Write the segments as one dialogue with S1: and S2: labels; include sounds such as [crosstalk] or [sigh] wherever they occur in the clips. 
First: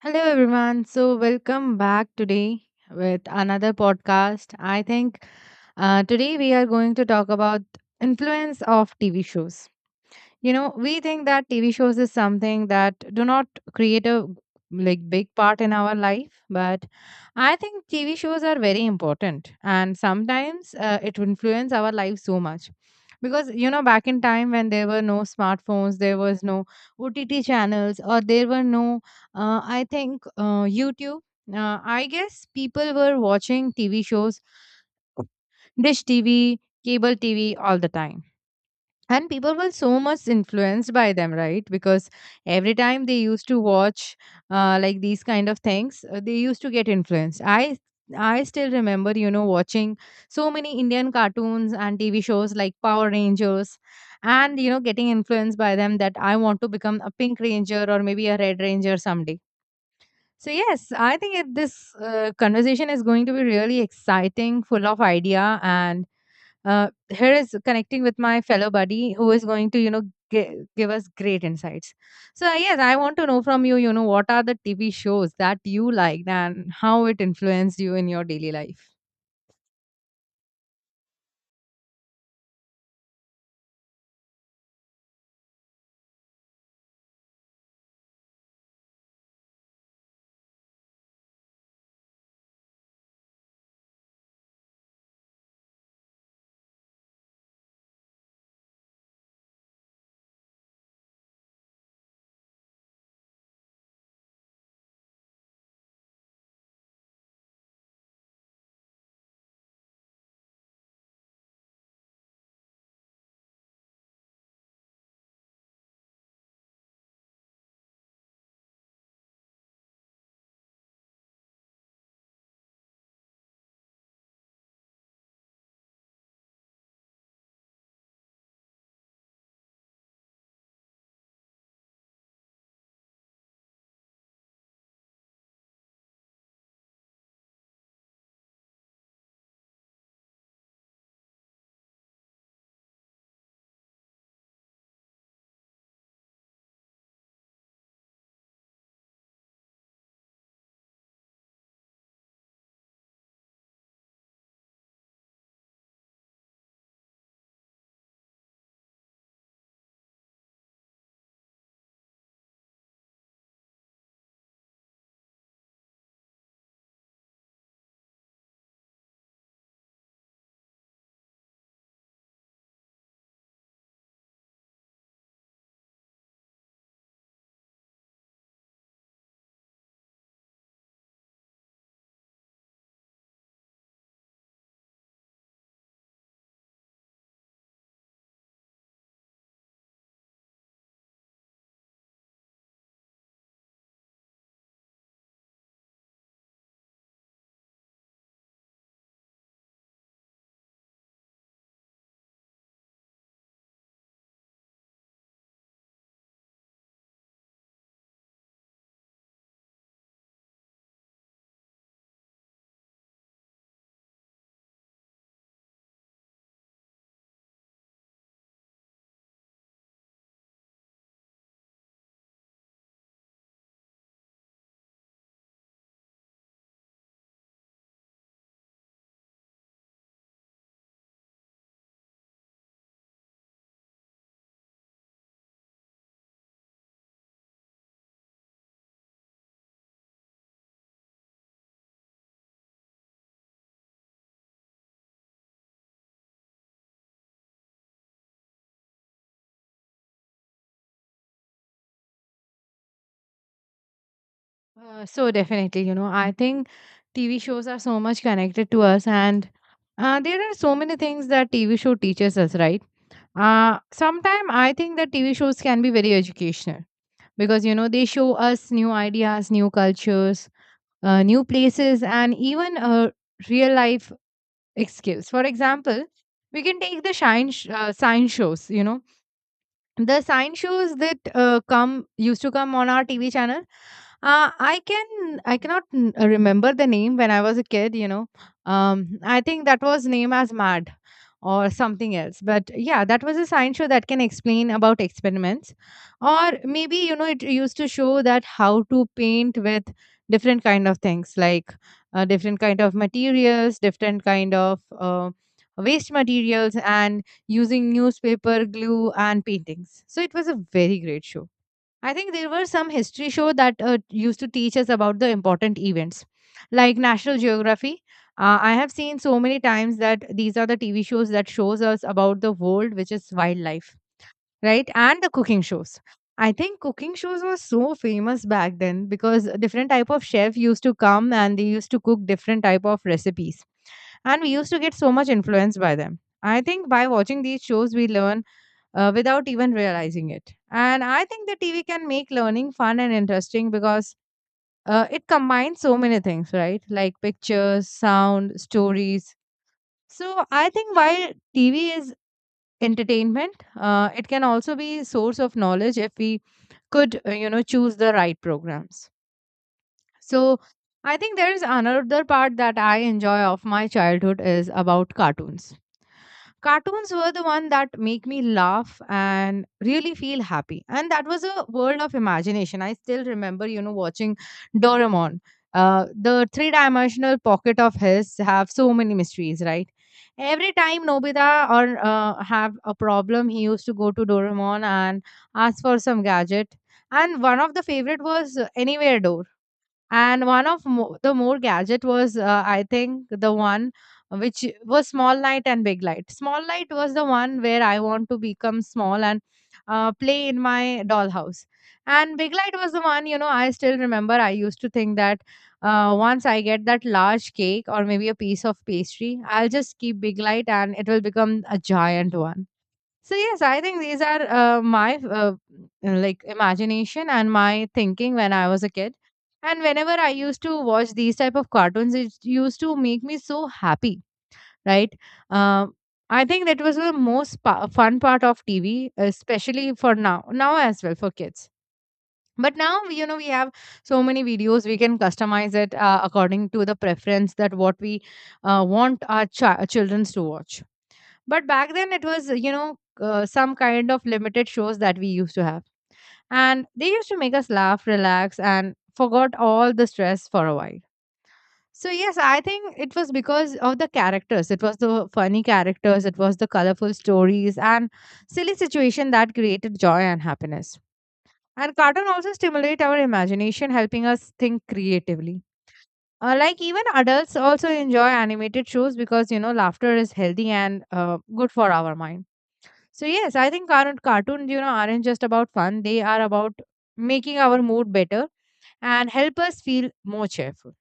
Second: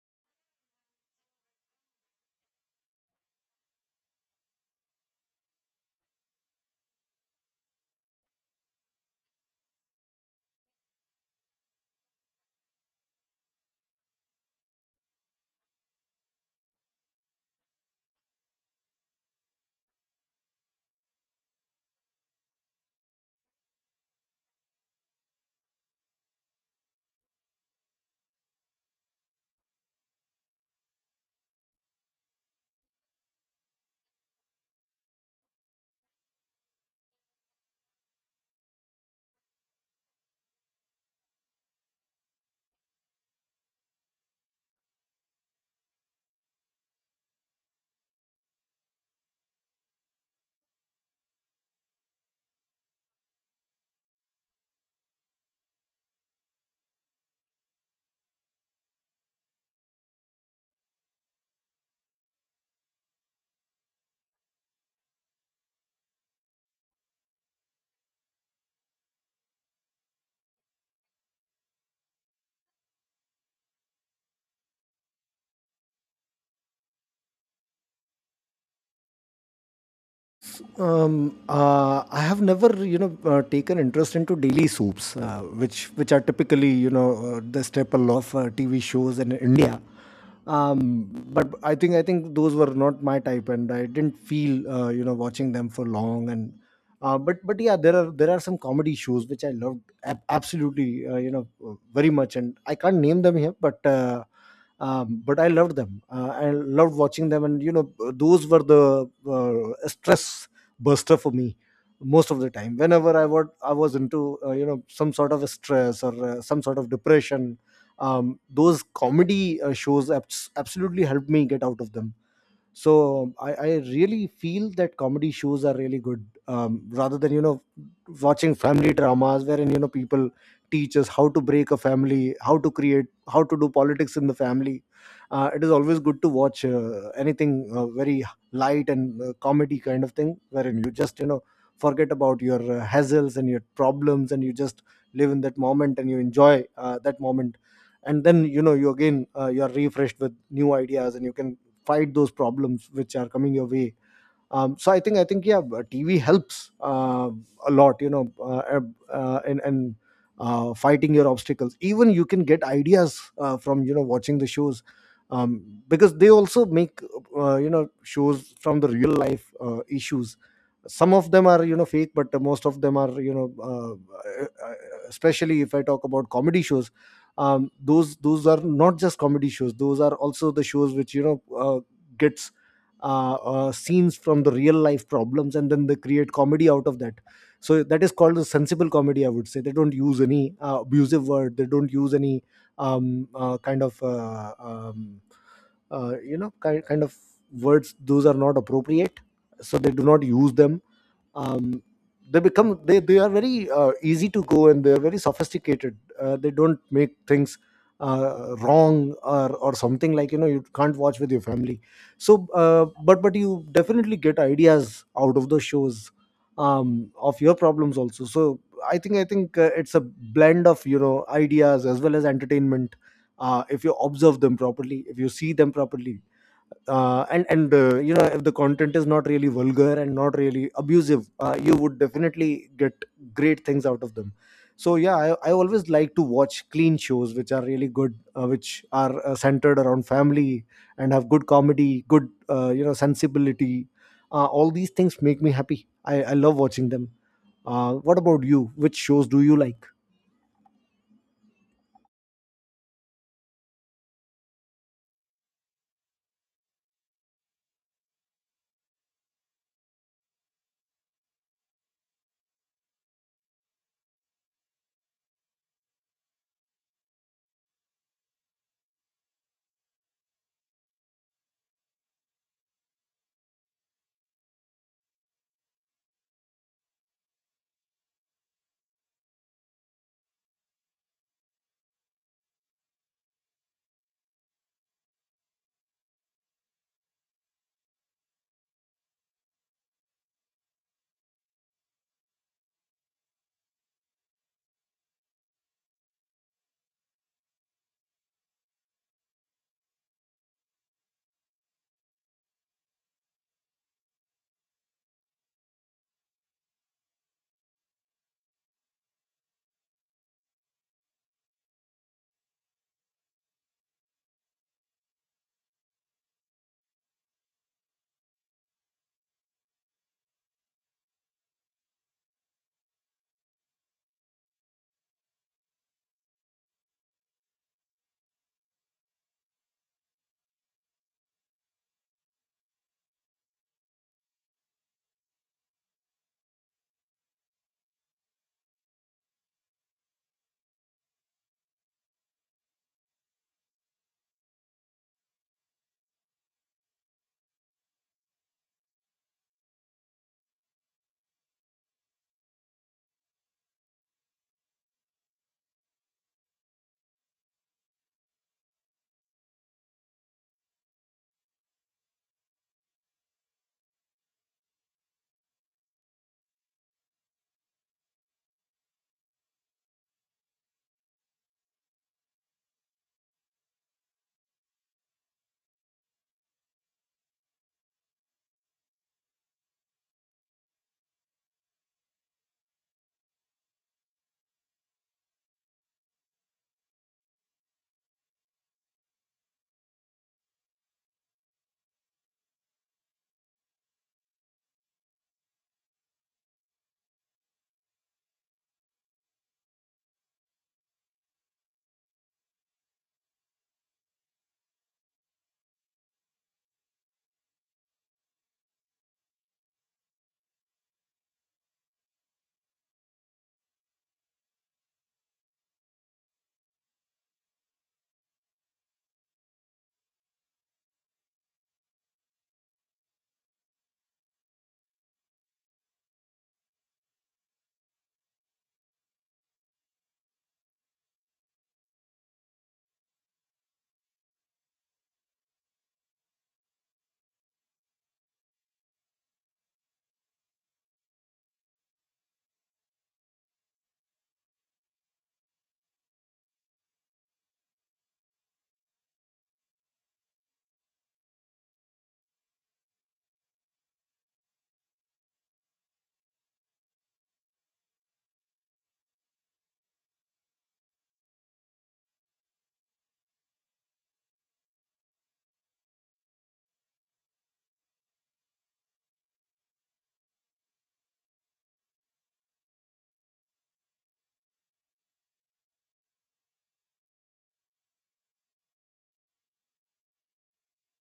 S1: Hello, everyone. So, welcome back today with another podcast. I think today we are going to talk about influence of TV shows. We think that tv shows is something that do not create a like big part in our life, but I think tv shows are very important, and sometimes it influence our life so much. Because back in time when there were no smartphones, there was no ott channels, or there were no I think youtube. I guess people were watching tv shows, dish tv, cable tv all the time. And people were so much influenced by them, right? Because every time they used to watch like these kind of things, they used to get influenced. I still remember watching so many indian cartoons and tv shows like power rangers, and getting influenced by them, that I want to become a pink ranger or maybe a red ranger someday. So yes, I think this conversation is going to be really exciting, full of idea. And here is connecting with my fellow buddy who is going to give us great insights. So yes, I want to know from you, you know what are the tv shows that you liked and how it influenced you in your daily life.
S2: I have never, taken interest into daily soups, which are typically, the staple of TV shows in India. But I think those were not my type, and I didn't feel, watching them for long. And but yeah, there are some comedy shows which I loved absolutely, very much, and I can't name them here, but but I loved them. I loved watching them, and you know, those were the stress buster for me most of the time whenever I was into some sort of a stress or some sort of depression. Those comedy shows absolutely helped me get out of them. So I really feel that comedy shows are really good, rather than you know watching family dramas, wherein you know people teach us how to break a family, how to create, how to do politics in the family. It is always good to watch anything very light and comedy kind of thing, wherein you just you know forget about your hassles and your problems, and you just live in that moment and you enjoy that moment. And then you know you again, you are refreshed with new ideas and you can fight those problems which are coming your way. So I think yeah, TV helps a lot, you know. Ab- and Fighting your obstacles, even you can get ideas from watching the shows, um, because they also make shows from the real life issues. Some of them are you know fake, but most of them are uh, especially if I talk about comedy shows. Those are not just comedy shows, those are also the shows which gets scenes from the real life problems, and then they create comedy out of that. So that is called a sensible comedy, I would say. They don't use any abusive word, they don't use any kind of kind of words those are not appropriate, so they do not use them. Um, they become they, they are very easy to go, and they are very sophisticated. They don't make things wrong, or something like you know you can't watch with your family. But you definitely get ideas out of the shows, of your problems also. So i think i think uh, it's a blend of you know ideas as well as entertainment, if you observe them properly, if you see them properly, and you know, if the content is not really vulgar and not really abusive, you would definitely get great things out of them. So yeah, I always like to watch clean shows which are really good, which are centered around family and have good comedy, good sensibility. All these things make me happy. I love watching them. What about you, which shows do you like?
S1: So definitely, I think TV shows are so much connected to us, and there are so many things that TV show teaches us, right? Uh, Sometimes I think that TV shows can be very educational, because they show us new ideas, new cultures, new places, and even a real life excuse. For example, we can take the sign shows. The sign shows that come used to come on our TV channel. I cannot remember the name when I was a kid. I think that was name as Mad or something else. But yeah, that was a science show that can explain about experiments, or maybe it used to show that how to paint with different kind of things, like different kind of materials, different kind of waste materials, and using newspaper glue and paintings. So it was a very great show. I think there were some history show that used to teach us about the important events, like National Geography. I have seen so many times that these are the TV shows that shows us about the world, which is wildlife, right? And the cooking shows. I think cooking shows were so famous back then, because different type of chef used to come and they used to cook different type of recipes, and we used to get so much influenced by them. I think by watching these shows, we learn without even realizing it. And I think the TV can make learning fun and interesting, because it combines so many things, right? Like pictures, sound, stories. So I think while TV is entertainment, it can also be source of knowledge if we could, choose the right programs. So I think there is another part that I enjoy of my childhood is about cartoons. Cartoons were the one that make me laugh and really feel happy, and that was a world of imagination. I still remember watching doraemon. uh, the three dimensional pocket of his have so many mysteries, right? Every time nobita or have a problem, he used to go to doraemon and ask for some gadget. And one of the favorite was anywhere door. And one of the more gadget was I think the one which was small light and big light. Small light was the one where I want to become small and play in my dollhouse. And big light was the one, I still remember, I used to think that once I get that large cake or maybe a piece of pastry, I'll just keep big light and it will become a giant one. So yes, I think these are my like imagination and my thinking when I was a kid. And whenever I used to watch these type of cartoons, it used to make me so happy, right? Um, I think that was the most fun part of TV, especially for now, as well for kids. But now, we have so many videos. We can customize it according to the preference that what we want our children to watch. But back then, it was, some kind of limited shows that we used to have. And they used to make us laugh, relax, and forgot all the stress for a while. So yes, I think it was because of the characters. It was the funny characters, it was the colorful stories, and silly situation that created joy and happiness. And cartoon also stimulate our imagination, helping us think creatively. Like even adults also enjoy animated shows, because laughter is healthy and good for our mind. So yes, I think our cartoons, aren't just about fun. They are about making our mood better and help us feel more cheerful.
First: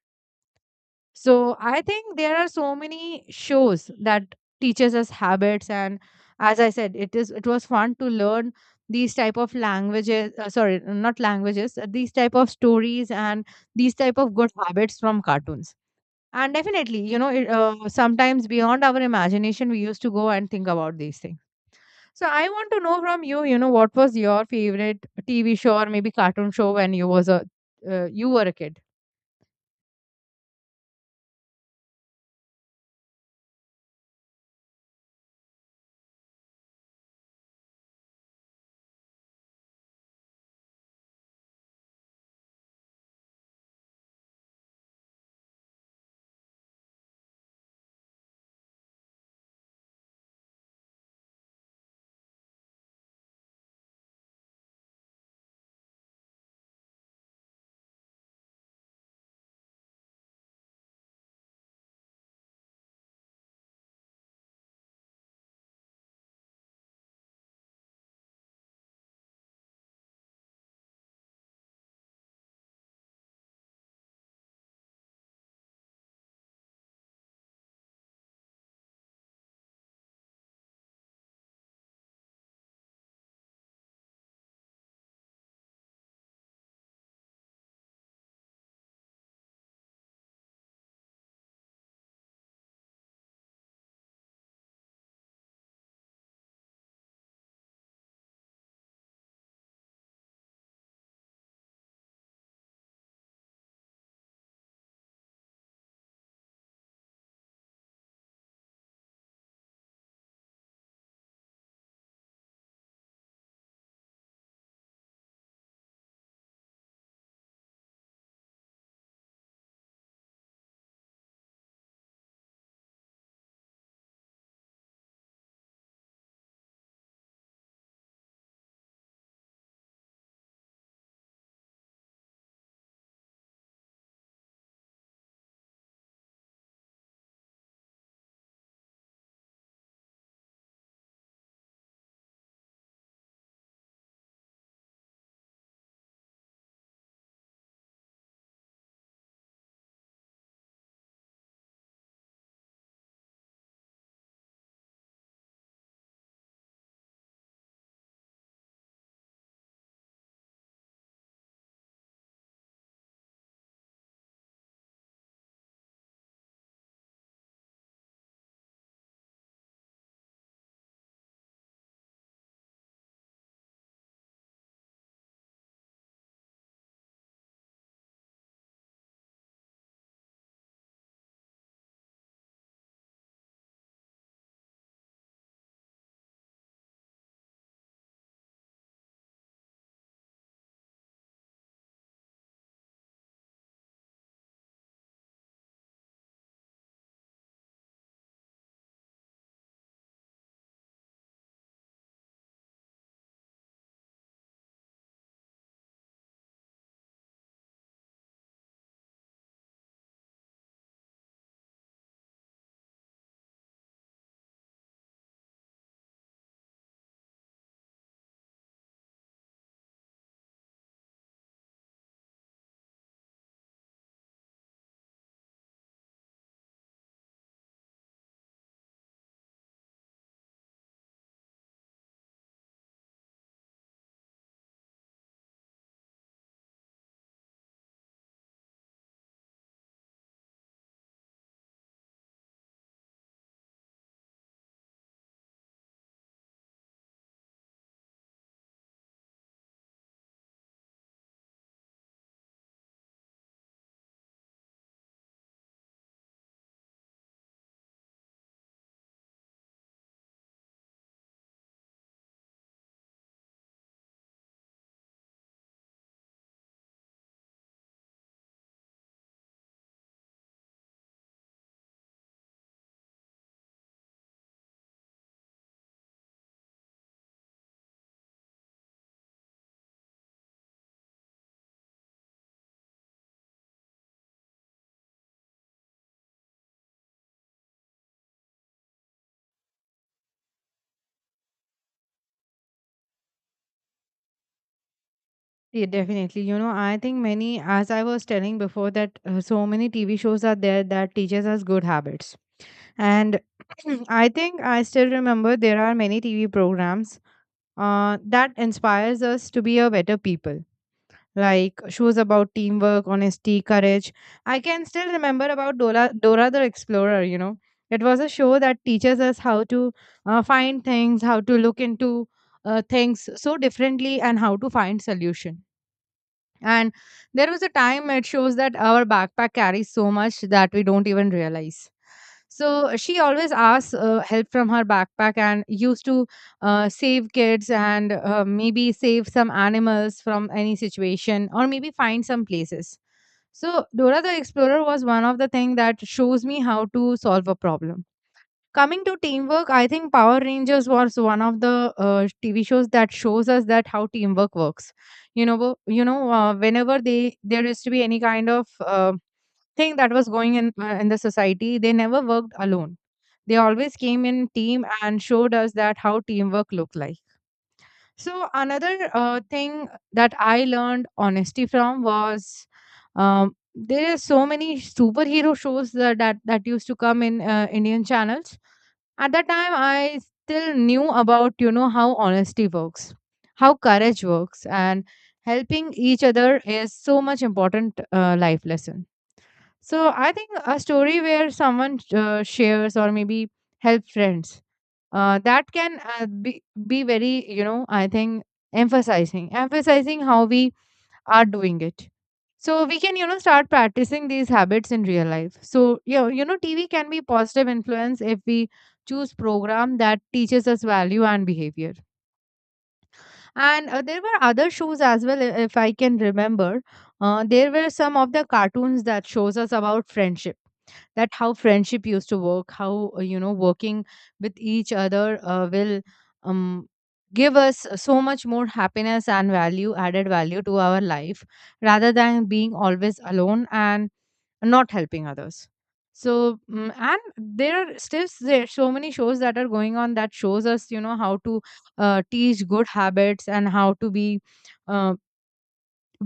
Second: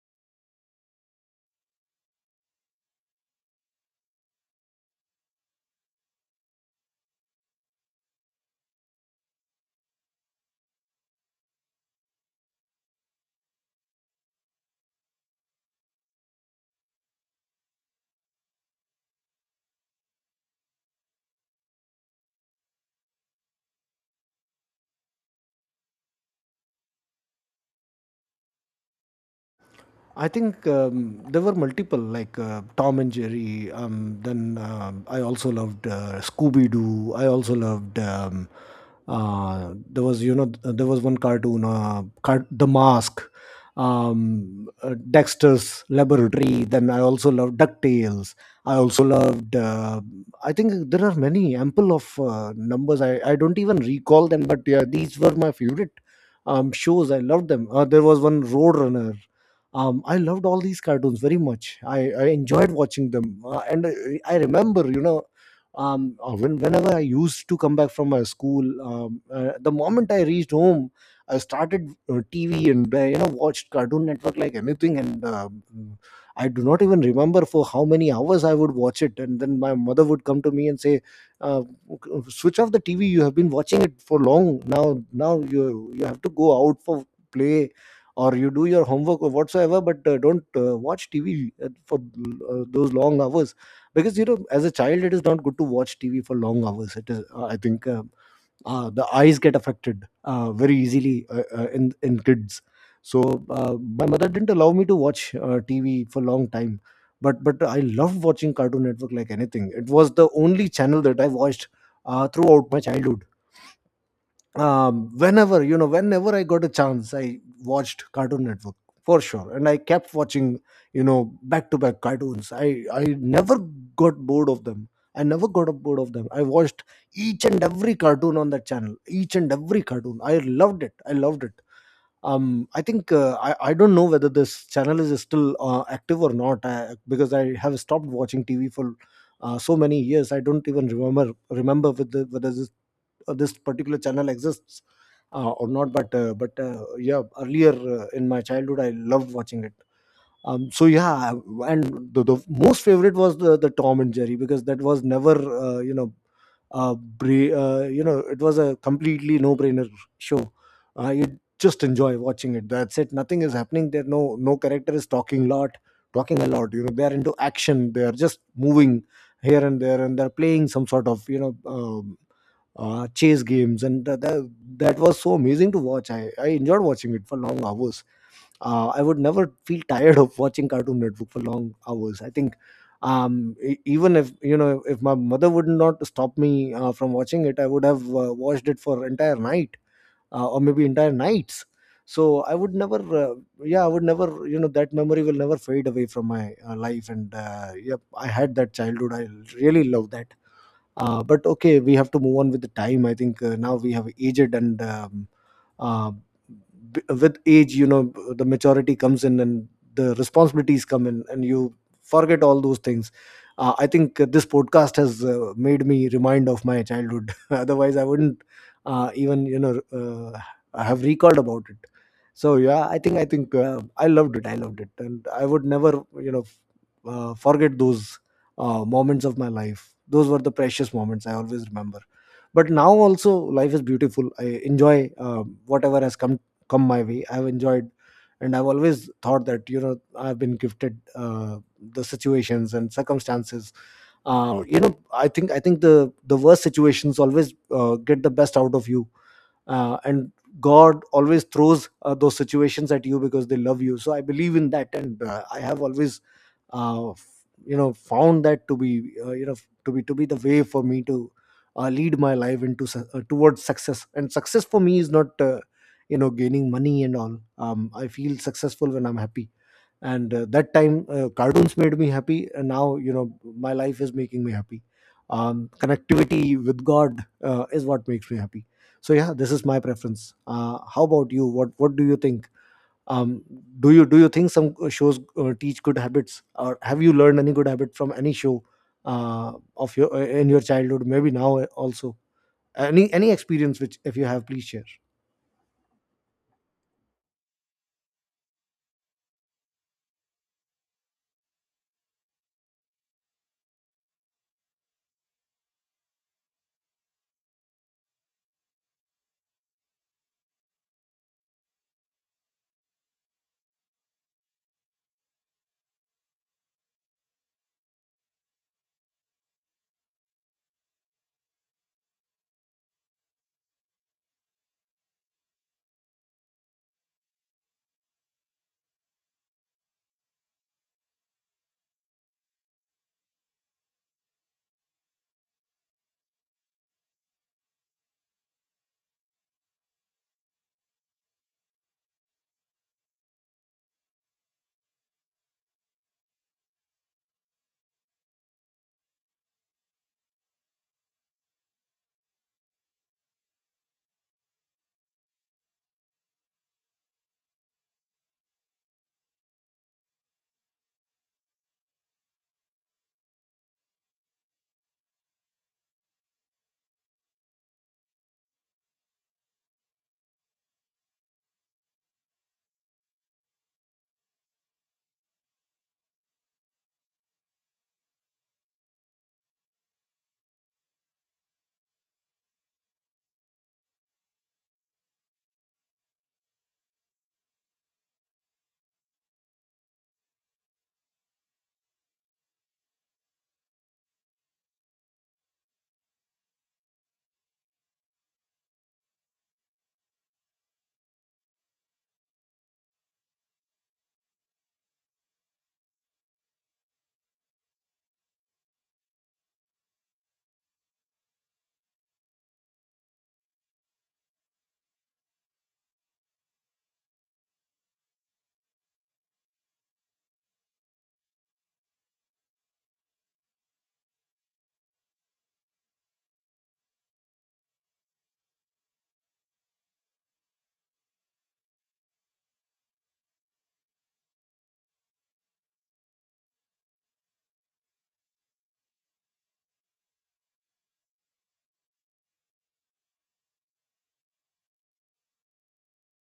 S1: So I think there are so many shows that teaches us habits, and as I said, it was fun to learn these type of languages, sorry, not languages, these type of stories and these type of good habits from cartoons. And definitely sometimes beyond our imagination we used to go and think about these things. So I want to know from you, what was your favorite TV show or maybe cartoon show when you were a kid?
S2: I think there were multiple, like Tom and Jerry. Then I also loved Scooby Doo. I also loved. There was, you know, there was one cartoon, The Mask, Dexter's Laboratory. Then I also loved Ducktales. I also loved. I think there are many ample of numbers. I don't even recall them, but yeah, these were my favorite shows. I loved them. There was one Roadrunner. I loved all these cartoons very much. I enjoyed watching them, and I remember, whenever I used to come back from my school, the moment I reached home, I started TV and watched Cartoon Network like anything, and I do not even remember for how many hours I would watch it. And then my mother would come to me and say, uh, "Switch off the TV. You have been watching it for long now. Now you have to go out for play, or you do your homework or whatsoever, but don't watch TV for those long hours. Because you know, as a child, it is not good to watch TV for long hours. It is, I think the eyes get affected very easily, in kids. So uh, my mother didn't allow me to watch TV for a long time. But I loved watching Cartoon Network like anything. It was the only channel that I watched throughout my childhood. Whenever you know Whenever I got a chance, I watched Cartoon Network, for sure. And I kept watching, you know, back to back cartoons. I never got bored of them, I never got bored of them. I watched each and every cartoon on that channel, each and every cartoon. I loved it, I loved it. Um i think uh, i i don't know whether this channel is still active or not, because I have stopped watching TV for so many years. I don't even remember whether this particular channel exists or not. But yeah, earlier in my childhood, I loved watching it. So yeah. And the most favorite was the Tom and Jerry, because that was never uh, you know it was a completely no brainer show. You just enjoy watching it, that's it. Nothing is happening there, no, character is talking a lot. You know, they're into action, they're just moving here and there, and they're playing some sort of, you know, chase games. And that was so amazing to watch. I enjoyed watching it for long hours. I would never feel tired of watching Cartoon Network for long hours. I think, even if, you know, if my mother would not stop me from watching it, I would have watched it for entire night or maybe entire nights. So I would never, yeah, I would never, you know, that memory will never fade away from my life. And yep, I had that childhood. I really love that. But okay, we have to move on with the time. I think now we have aged, and uh, with age, you know, the maturity comes in, and the responsibilities come in, and you forget all those things. I think this podcast has made me remind of my childhood, [laughs] otherwise I wouldn't even, you know, have recalled about it. So yeah, I think I loved it, I loved it, and I would never, you know, forget those moments of my life. Those were the precious moments, I always remember. But now also life is beautiful. I enjoy whatever has come my way. I've enjoyed, and I've always thought that, you know, I've been gifted the situations and circumstances. I think the worst situations always get the best out of you. And God always throws those situations at you because they love you. So I believe in that. And I have always, uh, f- found that to be, to be the way for me to lead my life into towards success. And success for me is not, gaining money and all. I feel successful when I'm happy. And that time cartoons made me happy, and now, you know, my life is making me happy. Connectivity with God is what makes me happy. So yeah, this is my preference. How about you, what do you think? Um, do you do you think some shows teach good habits, or have you learned any good habit from any show of your in your childhood, maybe now also? Any experience which if you have, please share.
S1: Yeah, definitely. I think many, as I was telling before, that so many TV shows are there that teaches us good habits. And [clears throat] I think I still remember, there are many TV programs that inspires us to be a better people. Like shows about teamwork, honesty, courage. I can still remember about Dora the Explorer. It was a show that teaches us how to find things, how to look into things so differently, and how to find solution. And there was a time it shows that our backpack carries so much that we don't even realize. So she always asks help from her backpack, and used to save kids and maybe save some animals from any situation or maybe find some places. So Dora the Explorer was one of the thing that shows me how to solve a problem. Coming to teamwork, I think Power Rangers was one of the TV shows that shows us that how teamwork works. Whenever they there used to be any kind of thing that was going in the society, they never worked alone. They always came in team and showed us that how teamwork looked like. So another thing that I learned honesty from was there are so many superhero shows that used to come in Indian channels at that time. I still knew about, how honesty works, how courage works, and helping each other is so much important life lesson. So I think a story where someone shares or maybe help friends, that can be very, I think emphasizing how we are doing it. So we can, start practicing these habits in real life. So, TV can be positive influence if we choose program that teaches us value and behavior. And there were other shows as well, if I can remember. There were some of the cartoons that shows us about friendship, that how friendship used to work, how working with each other will um, give us so much more happiness and value, added value to our life, rather than being always alone and not helping others. And there are still there so many shows that are going on that shows us how to teach good habits and how to be uh,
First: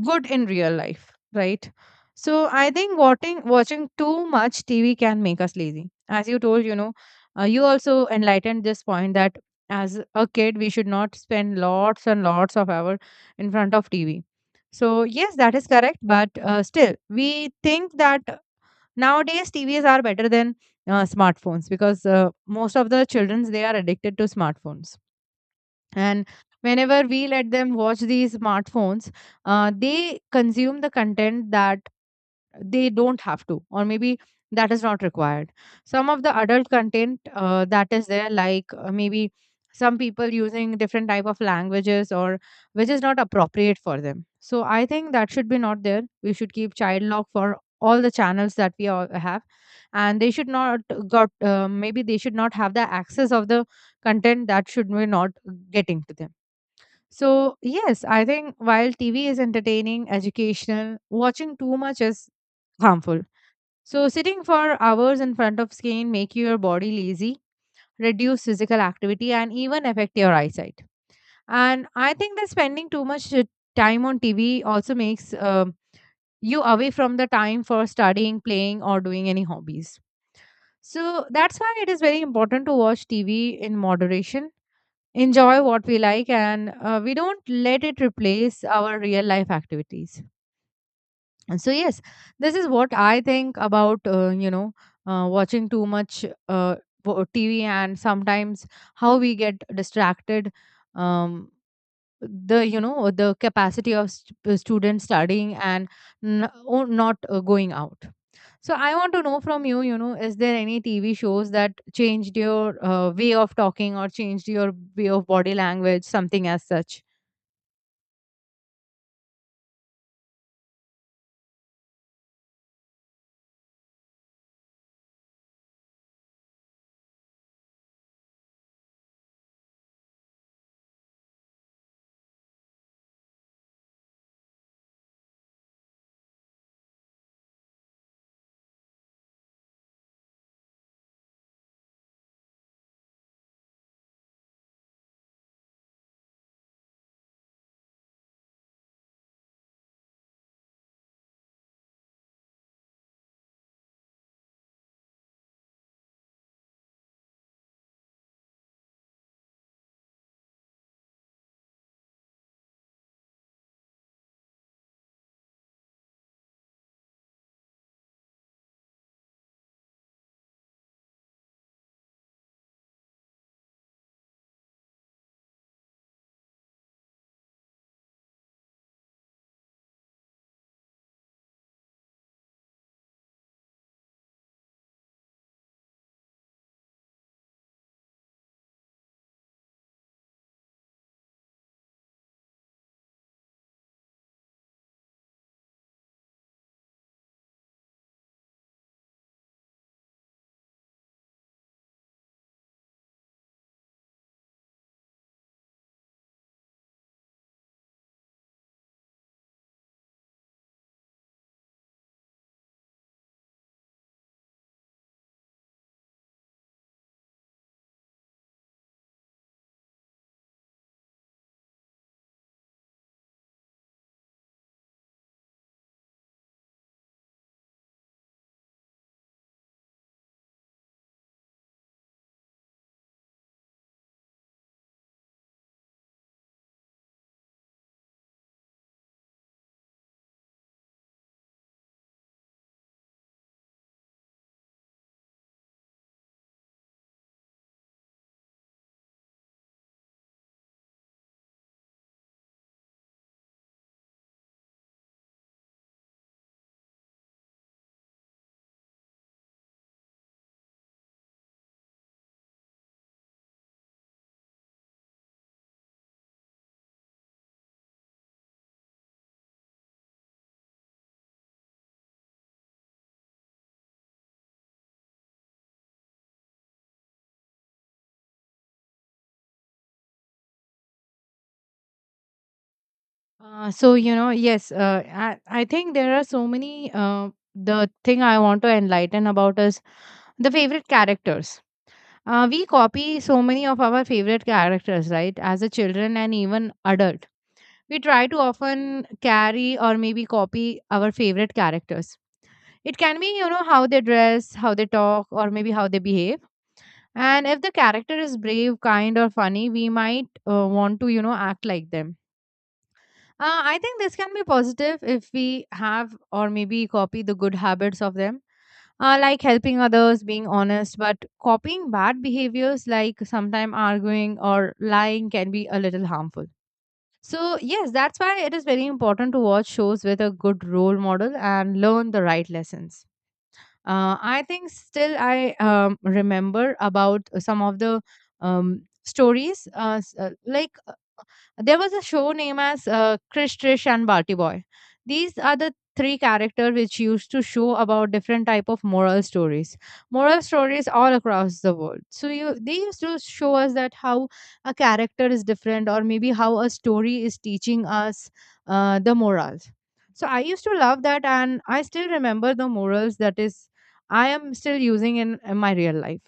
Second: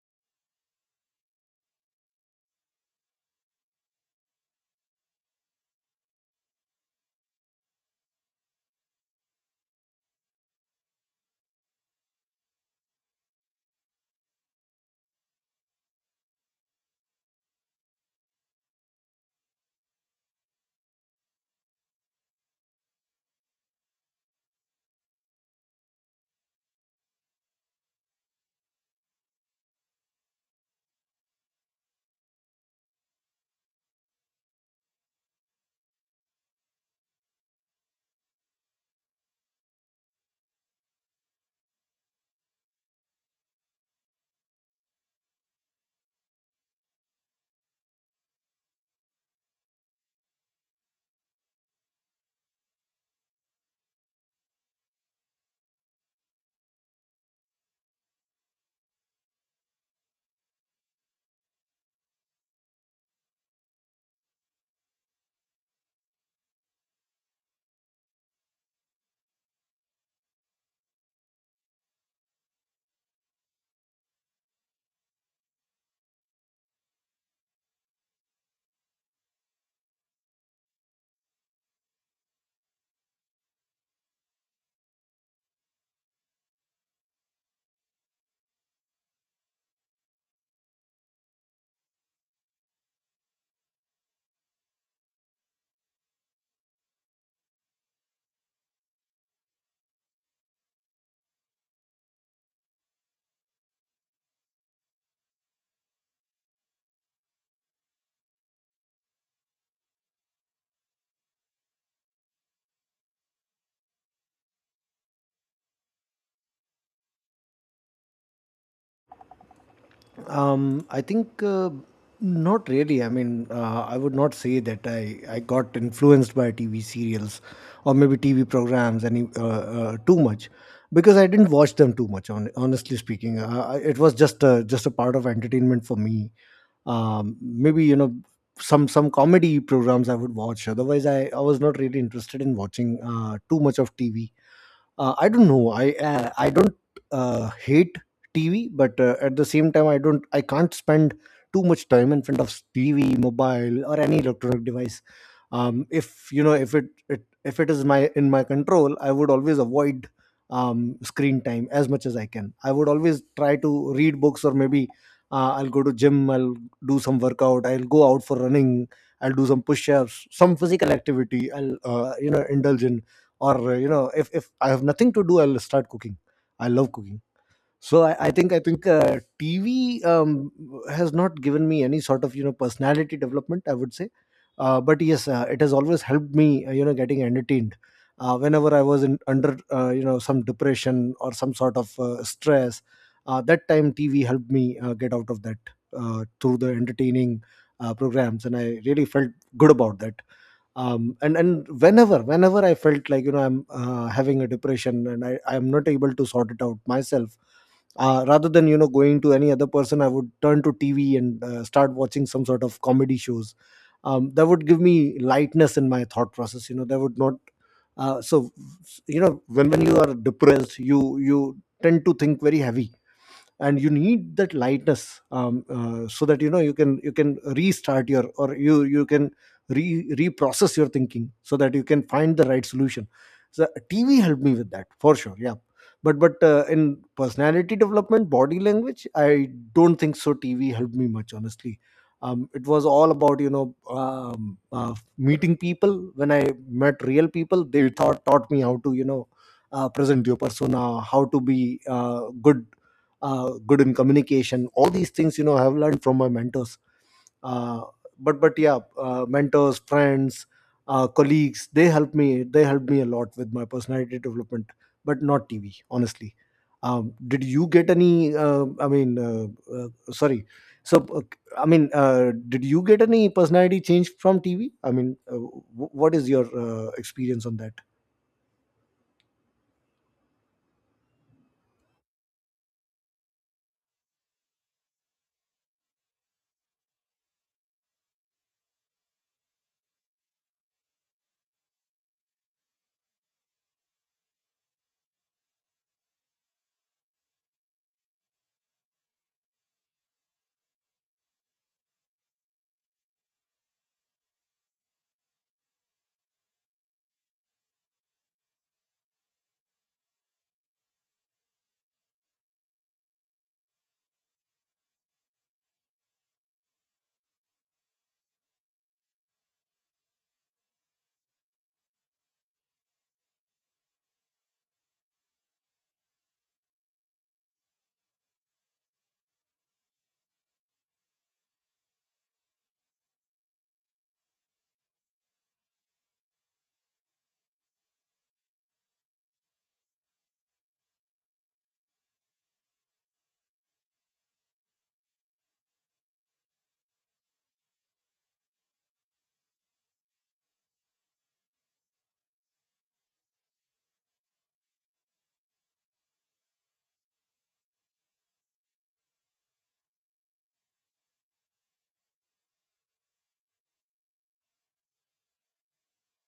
S1: good in real life, right? So I think watching too much TV can make us lazy, as you told, you also enlightened this point that as a kid we should not spend lots and lots of hour in front of TV. So yes, that is correct, but still we think that nowadays TVs are better than smartphones, because most of the childrens, they are addicted to smartphones, and whenever we let them watch these smartphones, they consume the content that they don't have to, or maybe that is not required. Some of the adult content that is there, like maybe some people using different type of languages, or which is not appropriate for them. So I think that should be not there. We should keep child lock for all the channels that we all have, and they should not got maybe they should not have the access of the content that should we not getting to them. So, yes, I think while TV is entertaining, educational, watching too much is harmful. So, sitting for hours in front of screen make your body lazy, reduce physical activity and even affect your eyesight. And I think that spending too much time on TV also makes you away from the time for studying, playing or doing any hobbies. So, that's why it is very important to watch TV in moderation, enjoy what we like, and we don't let it replace our real life activities. And so yes, this is what I think about, watching too much, TV, and sometimes how we get distracted, um, the, you know, the capacity of students studying and not going out. So I want to know from you, you know, is there any TV shows that changed your way of talking or changed your way of body language, something as such?
S2: I think, not really. I mean, I would not say that I got influenced by TV serials or maybe TV programs any, too much, because I didn't watch them too much. On honestly speaking, I- it was just a part of entertainment for me. Maybe, you know, some comedy programs I would watch. Otherwise, I was not really interested in watching too much of TV. I don't know. I don't hate TV, but at the same time I don't I can't spend too much time in front of TV, mobile, or any electronic device. If you know, if it, it if it is my in my control, I would always avoid screen time as much as I can. I would always try to read books, or maybe I'll go to gym, I'll do some workout, I'll go out for running, I'll do some push-ups, some physical activity I'll indulge in. Or if I have nothing to do, I'll start cooking. I love cooking. So I think TV has not given me any sort of personality development, I would say. But yes, it has always helped me getting entertained. Whenever I was in under some depression or some sort of stress, that time TV helped me get out of that through the entertaining programs, and I really felt good about that. Um, and and whenever whenever I felt like I'm having a depression and I am not able to sort it out myself, rather than going to any other person, I would turn to TV and start watching some sort of comedy shows that would give me lightness in my thought process. You know, that would not. So you know, when you are depressed, you tend to think very heavy, and you need that lightness, so that you know you can restart your, or you can re reprocess your thinking so that you can find the right solution. So TV helped me with that for sure, yeah. But in personality development, body language, I don't think so TV helped me much, honestly. It was all about meeting people. When I met real people, they taught me how to present your persona, how to be good in communication. All these things, you know, I have learned from my mentors. Uh, but but yeah, mentors, friends, colleagues, they helped me a lot with my personality development, but not TV, honestly. Did you get any sorry, so uh, did you get any personality change from TV? I mean, what is your experience on that?
S1: So you know, yes, I think there are so many. The thing I want to enlighten about is the favorite characters. We copy so many of our favorite characters, right? As a children and even adult, we try to often carry or maybe copy our favorite characters. It can be, you know, how they dress, how they talk, or maybe how they behave. And if the character is brave, kind, or funny, we might want to, you know, act like them. I think this can be positive if we have or maybe copy the good habits of them, like helping others, being honest. But copying bad behaviors, like sometimes arguing or lying, can be a little harmful. So, yes, that's why it is very important to watch shows with a good role model and learn the right lessons. I think still I remember about some of the stories, like there was a show named as Krish, Trish, and Barty Boy. These are the three characters which used to show about different type of moral stories all across the world. So you, they used to show us that how a character is different or maybe how a story is teaching us the morals. So I used to love that, and I still remember the morals that is I am still using in my real life.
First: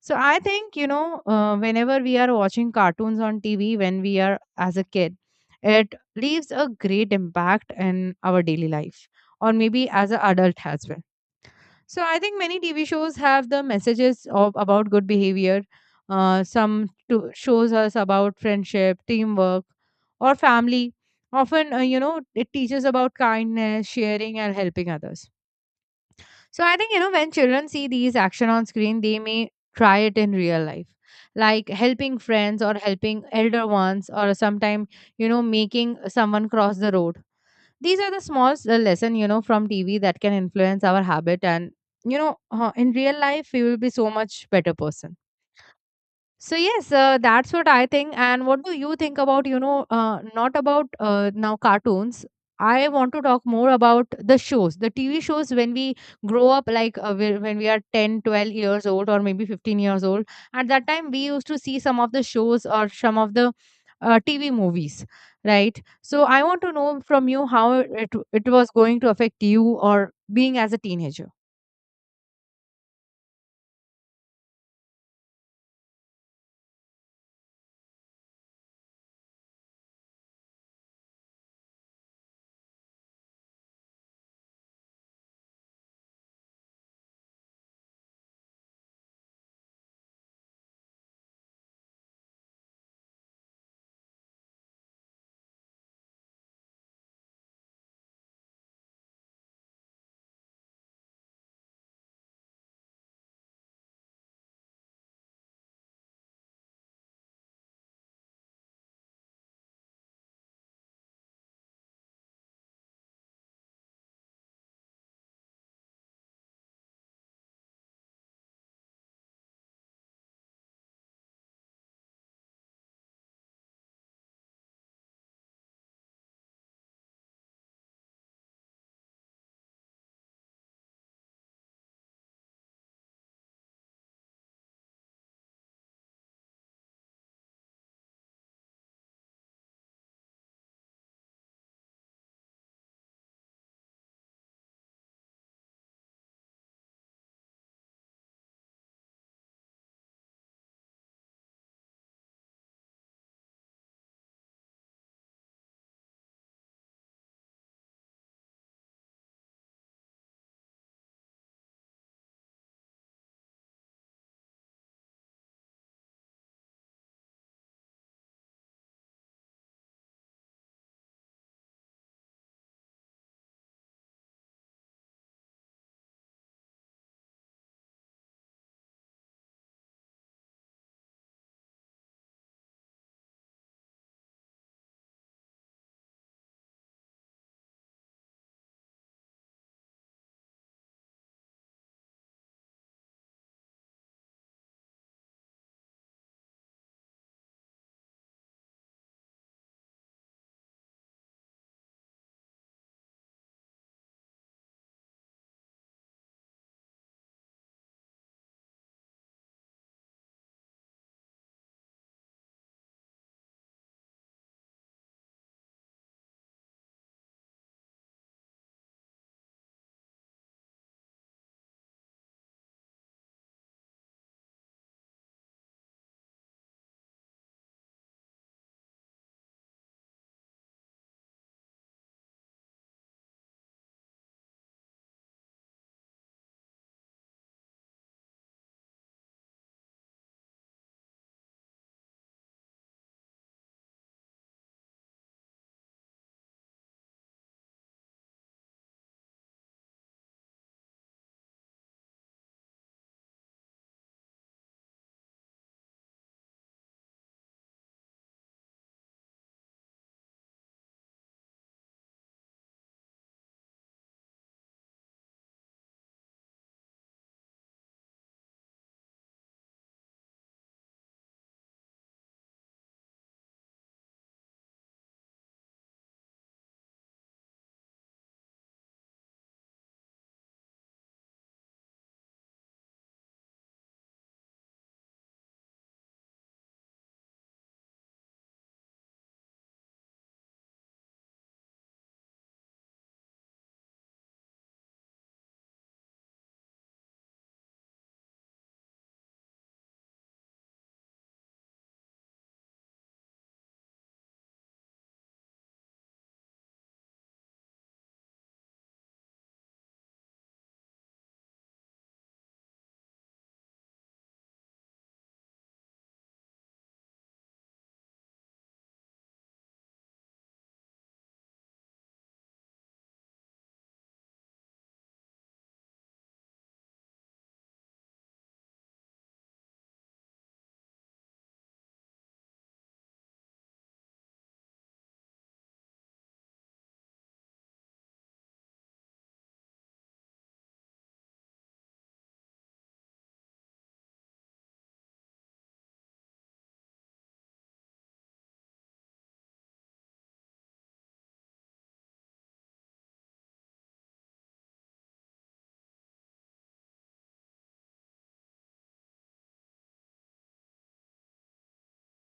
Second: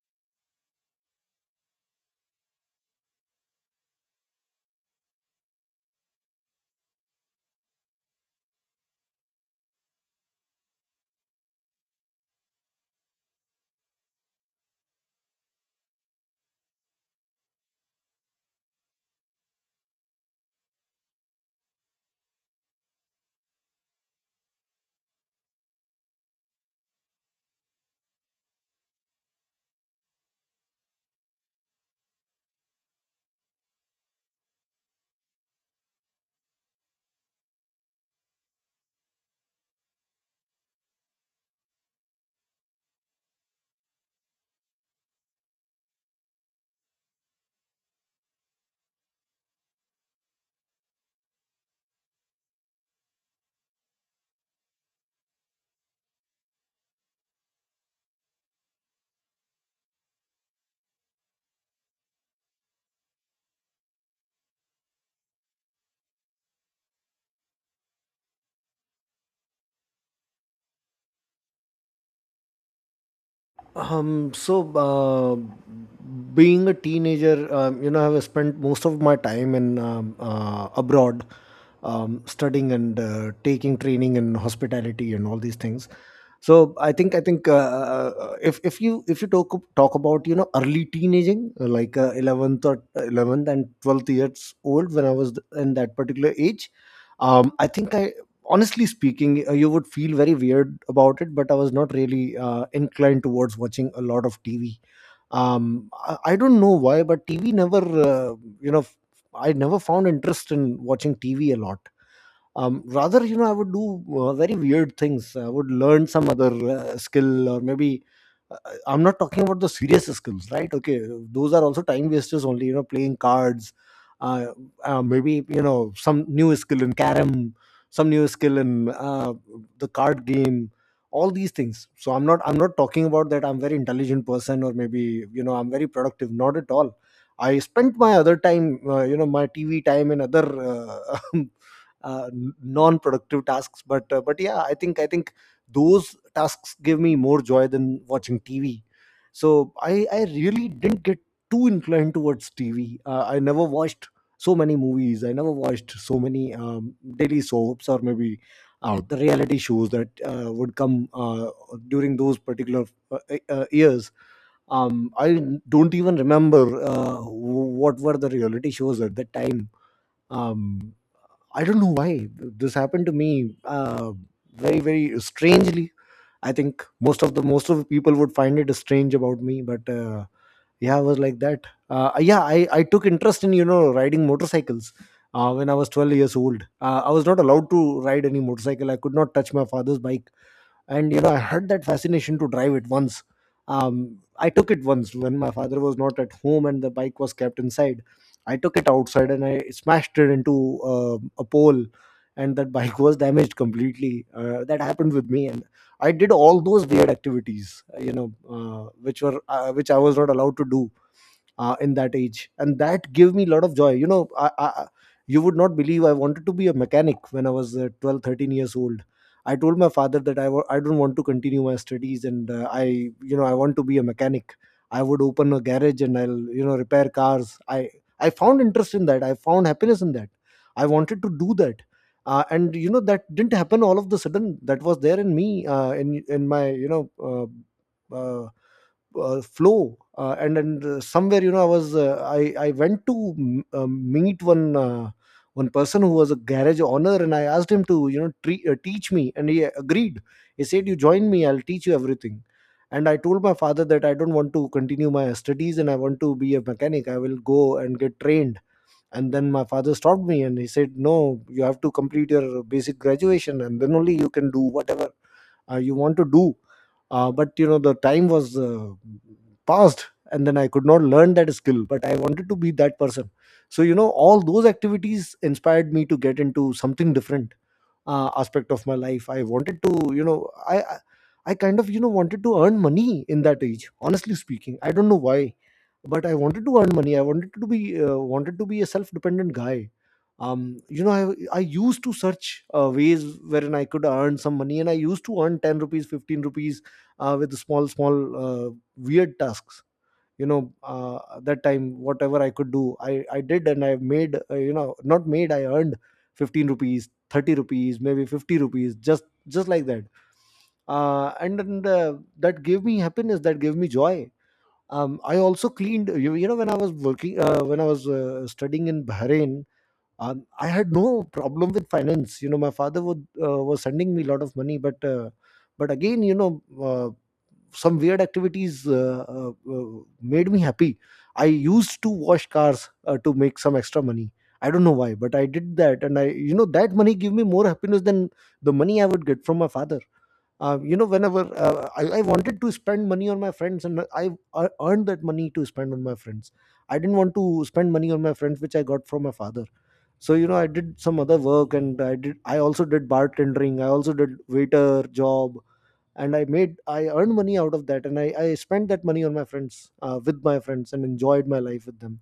S1: So I think, you know, whenever we are watching cartoons on TV when we are as a kid, it leaves a great impact in our daily life, or maybe as an adult as well. So I think many TV shows have the messages of about good behavior. Some to shows us about friendship, teamwork, or family. Often, you know, it teaches about kindness, sharing, and helping others. So I think, you know, when children see these action on screen, they may try it in real life, like helping friends or helping elder ones, or sometime, you know, making someone cross the road. These are the small lesson, you know, from TV that can influence our habit. And, you know, in real life, we will be so much better person. So yes, that's what I think. And what do you think about, you know, not about now cartoons. I want to talk more about the shows, the TV shows when we grow up, like when we are 10, 12 years old, or maybe 15 years old. At that time, we used to see some of the shows or some of the TV movies, right? So I want to know from you how it, it was going to affect you or being as a teenager.
S2: Um, so, uh, Being a teenager, you know, I've spent most of my time in abroad, studying and taking training in hospitality and all these things. So, I think if you talk talk about you know early teenaging, like eleventh and 12th years old, when I was in that particular age, I think I honestly speaking, you would feel very weird about it, but I was not really inclined towards watching a lot of TV. I don't know why, but TV never, I never found interest in watching TV a lot. Rather, you know, I would do very weird things. I would learn some other skill, or maybe uh, I'm not talking about the serious skills, right? Okay, those are also time wasters only, you know, playing cards, uh, maybe you know some new skill in carom, some new skill in the card game, all these things. So I'm not talking about that I'm very intelligent person, or maybe, you know, I'm very productive. Not at all. I spent my other time, you know, my TV time in other [laughs] uh, non-productive tasks. But yeah, I think those tasks give me more joy than watching TV. So I really didn't get too inclined towards TV. I never watched so many movies, I never watched so many daily soaps, or maybe the reality shows that would come during those particular years. I don't even remember what were the reality shows at that time. um, I don't know why this happened to me, very strangely. I think most of the people would find it strange about me, but yeah, I was like that. Yeah, I took interest in, you know, riding motorcycles. When I was 12 years old, I was not allowed to ride any motorcycle. I could not touch my father's bike, and you know, I had that fascination to drive it once. I took it once when my father was not at home and the bike was kept inside. I took it outside and I smashed it into a pole, and that bike [laughs] was damaged completely. That happened with me, and I did all those weird activities, which were, which I was not allowed to do in that age, and that gave me a lot of joy. You know, I you would not believe, I wanted to be a mechanic when I was uh, 12 13 years old. I told my father that I don't want to continue my studies and I you know, I want to be a mechanic. I would open a garage and I'll, you know, repair cars. I found interest in that, I found happiness in that, I wanted to do that. And you know, that didn't happen all of the sudden. That was there in me, in my, you know, uh, uh, flow. And Somewhere, you know, I was I went to meet one one person who was a garage owner, and I asked him to, you know, teach me, and he agreed. He said, "You join me, I'll teach you everything." And I told my father that I don't want to continue my studies and I want to be a mechanic, I will go and get trained. And then my father stopped me and he said, "No, you have to complete your basic graduation, and then only you can do whatever you want to do." But you know, the time was past, and then I could not learn that skill, but I wanted to be that person. So you know, all those activities inspired me to get into something different aspect of my life. I wanted to, you know, I I kind of, you know, wanted to earn money in that age. Honestly speaking, I don't know why, but I wanted to earn money. I wanted to be a self dependent guy. Um, you know, I used to search ways wherein I could earn some money, and I used to earn 10 rupees, 15 rupees with small weird tasks. You know, that time whatever I could do, I did. And I made, you know, not made, I earned 15 rupees, 30 rupees, maybe 50 rupees, just like that. And That gave me happiness, that gave me joy. I also cleaned, you know, when I was working, when I was studying in Bahrain, I had no problem with finance. You know, my father would, was sending me a lot of money, but but again, you know, uh, some weird activities made me happy. I used to wash cars to make some extra money. I don't know why, but I did that, and I, you know, that money gave me more happiness than the money I would get from my father. You know, whenever I wanted to spend money on my friends, and I ear- earned that money to spend on my friends. I didn't want to spend money on my friends which I got from my father. So you know, I did some other work, and I also did bartending, I also did waiter job, and I earned money out of that, and I spent that money on my friends, with my friends, and enjoyed my life with them.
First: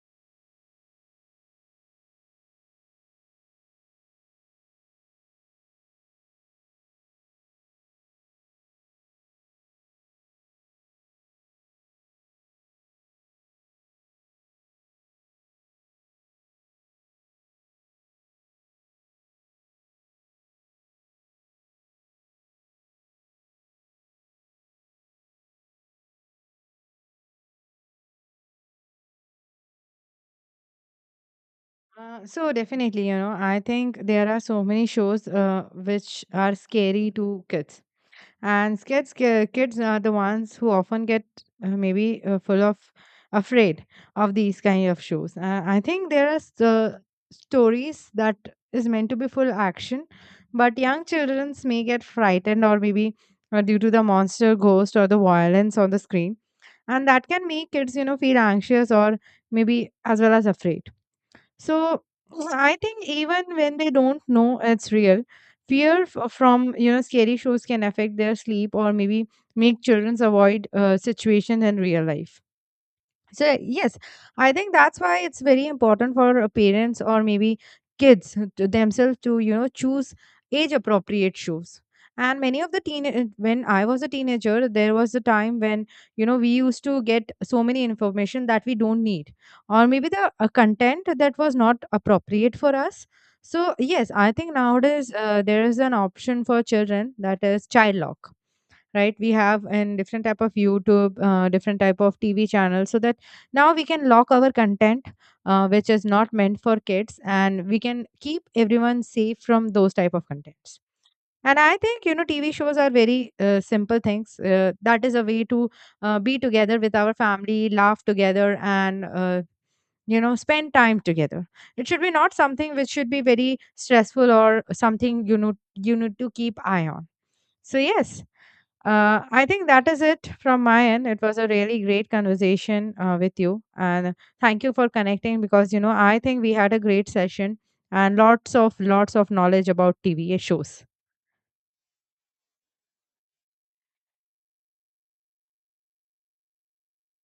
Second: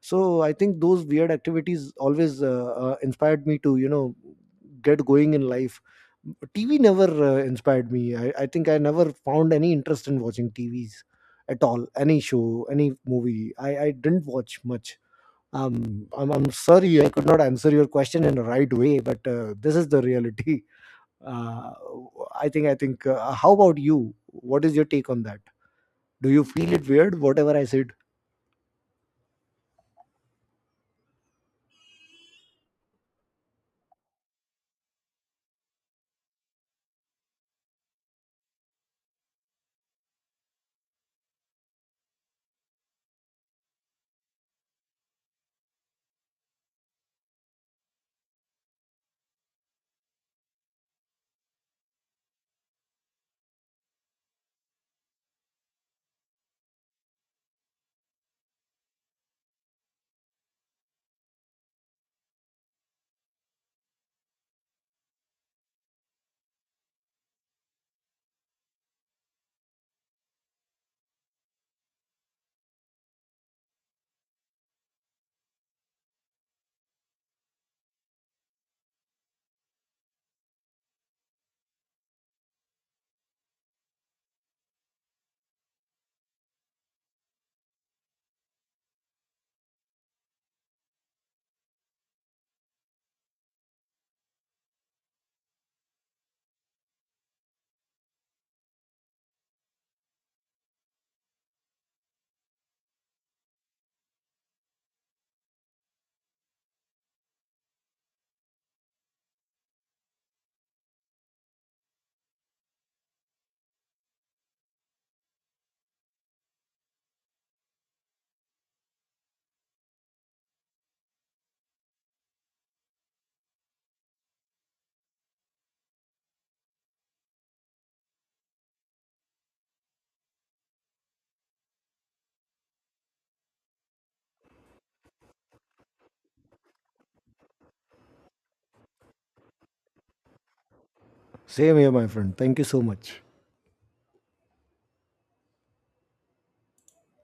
S2: So I think those weird activities always inspired me to, you know, get going in life. TV never inspired me. I think I never found any interest in watching TVs at all, any show, any movie. I didn't watch much. I'm sorry I could not answer your question in the right way, but this is the reality. [laughs] uh, I think how about you? What is your take on that? Do you feel it weird whatever I said?
S1: So definitely, you know, I think there are so many shows which are scary to kids, and kids are the ones who often get maybe full of afraid of these kind of shows. I think there are stories that is meant to be full action, but young children may get frightened, or maybe due to the monster, ghost, or the violence on the screen, and that can make kids, you know, feel anxious or maybe as well as afraid. So I think even when they don't know it's real, from, you know, scary shows can affect their sleep, or maybe make children avoid situations in real life. So, yes, I think that's why it's very important for parents or maybe kids to themselves to, you know, choose age appropriate shoes. And many of the teen, when I was a teenager, there was a time when, you know, we used to get so many information that we don't need, or maybe the content that was not appropriate for us. So, yes, I think nowadays there is an option for children, that is child lock, right? We have, and different type of YouTube, different type of TV channels, so that now we can lock our content which is not meant for kids, and we can keep everyone safe from those type of contents. And I think, you know, TV shows are very simple things, that is a way to be together with our family, laugh together, and you know, spend time together. It should be not something which should be very stressful or something, you know, you need to keep eye on. So, yes, I think that is it from my end. It was a really great conversation with you. And thank you for connecting, because, you know, I think we had a great session and lots of knowledge about TV shows.
S2: Same here, my friend, thank you so much.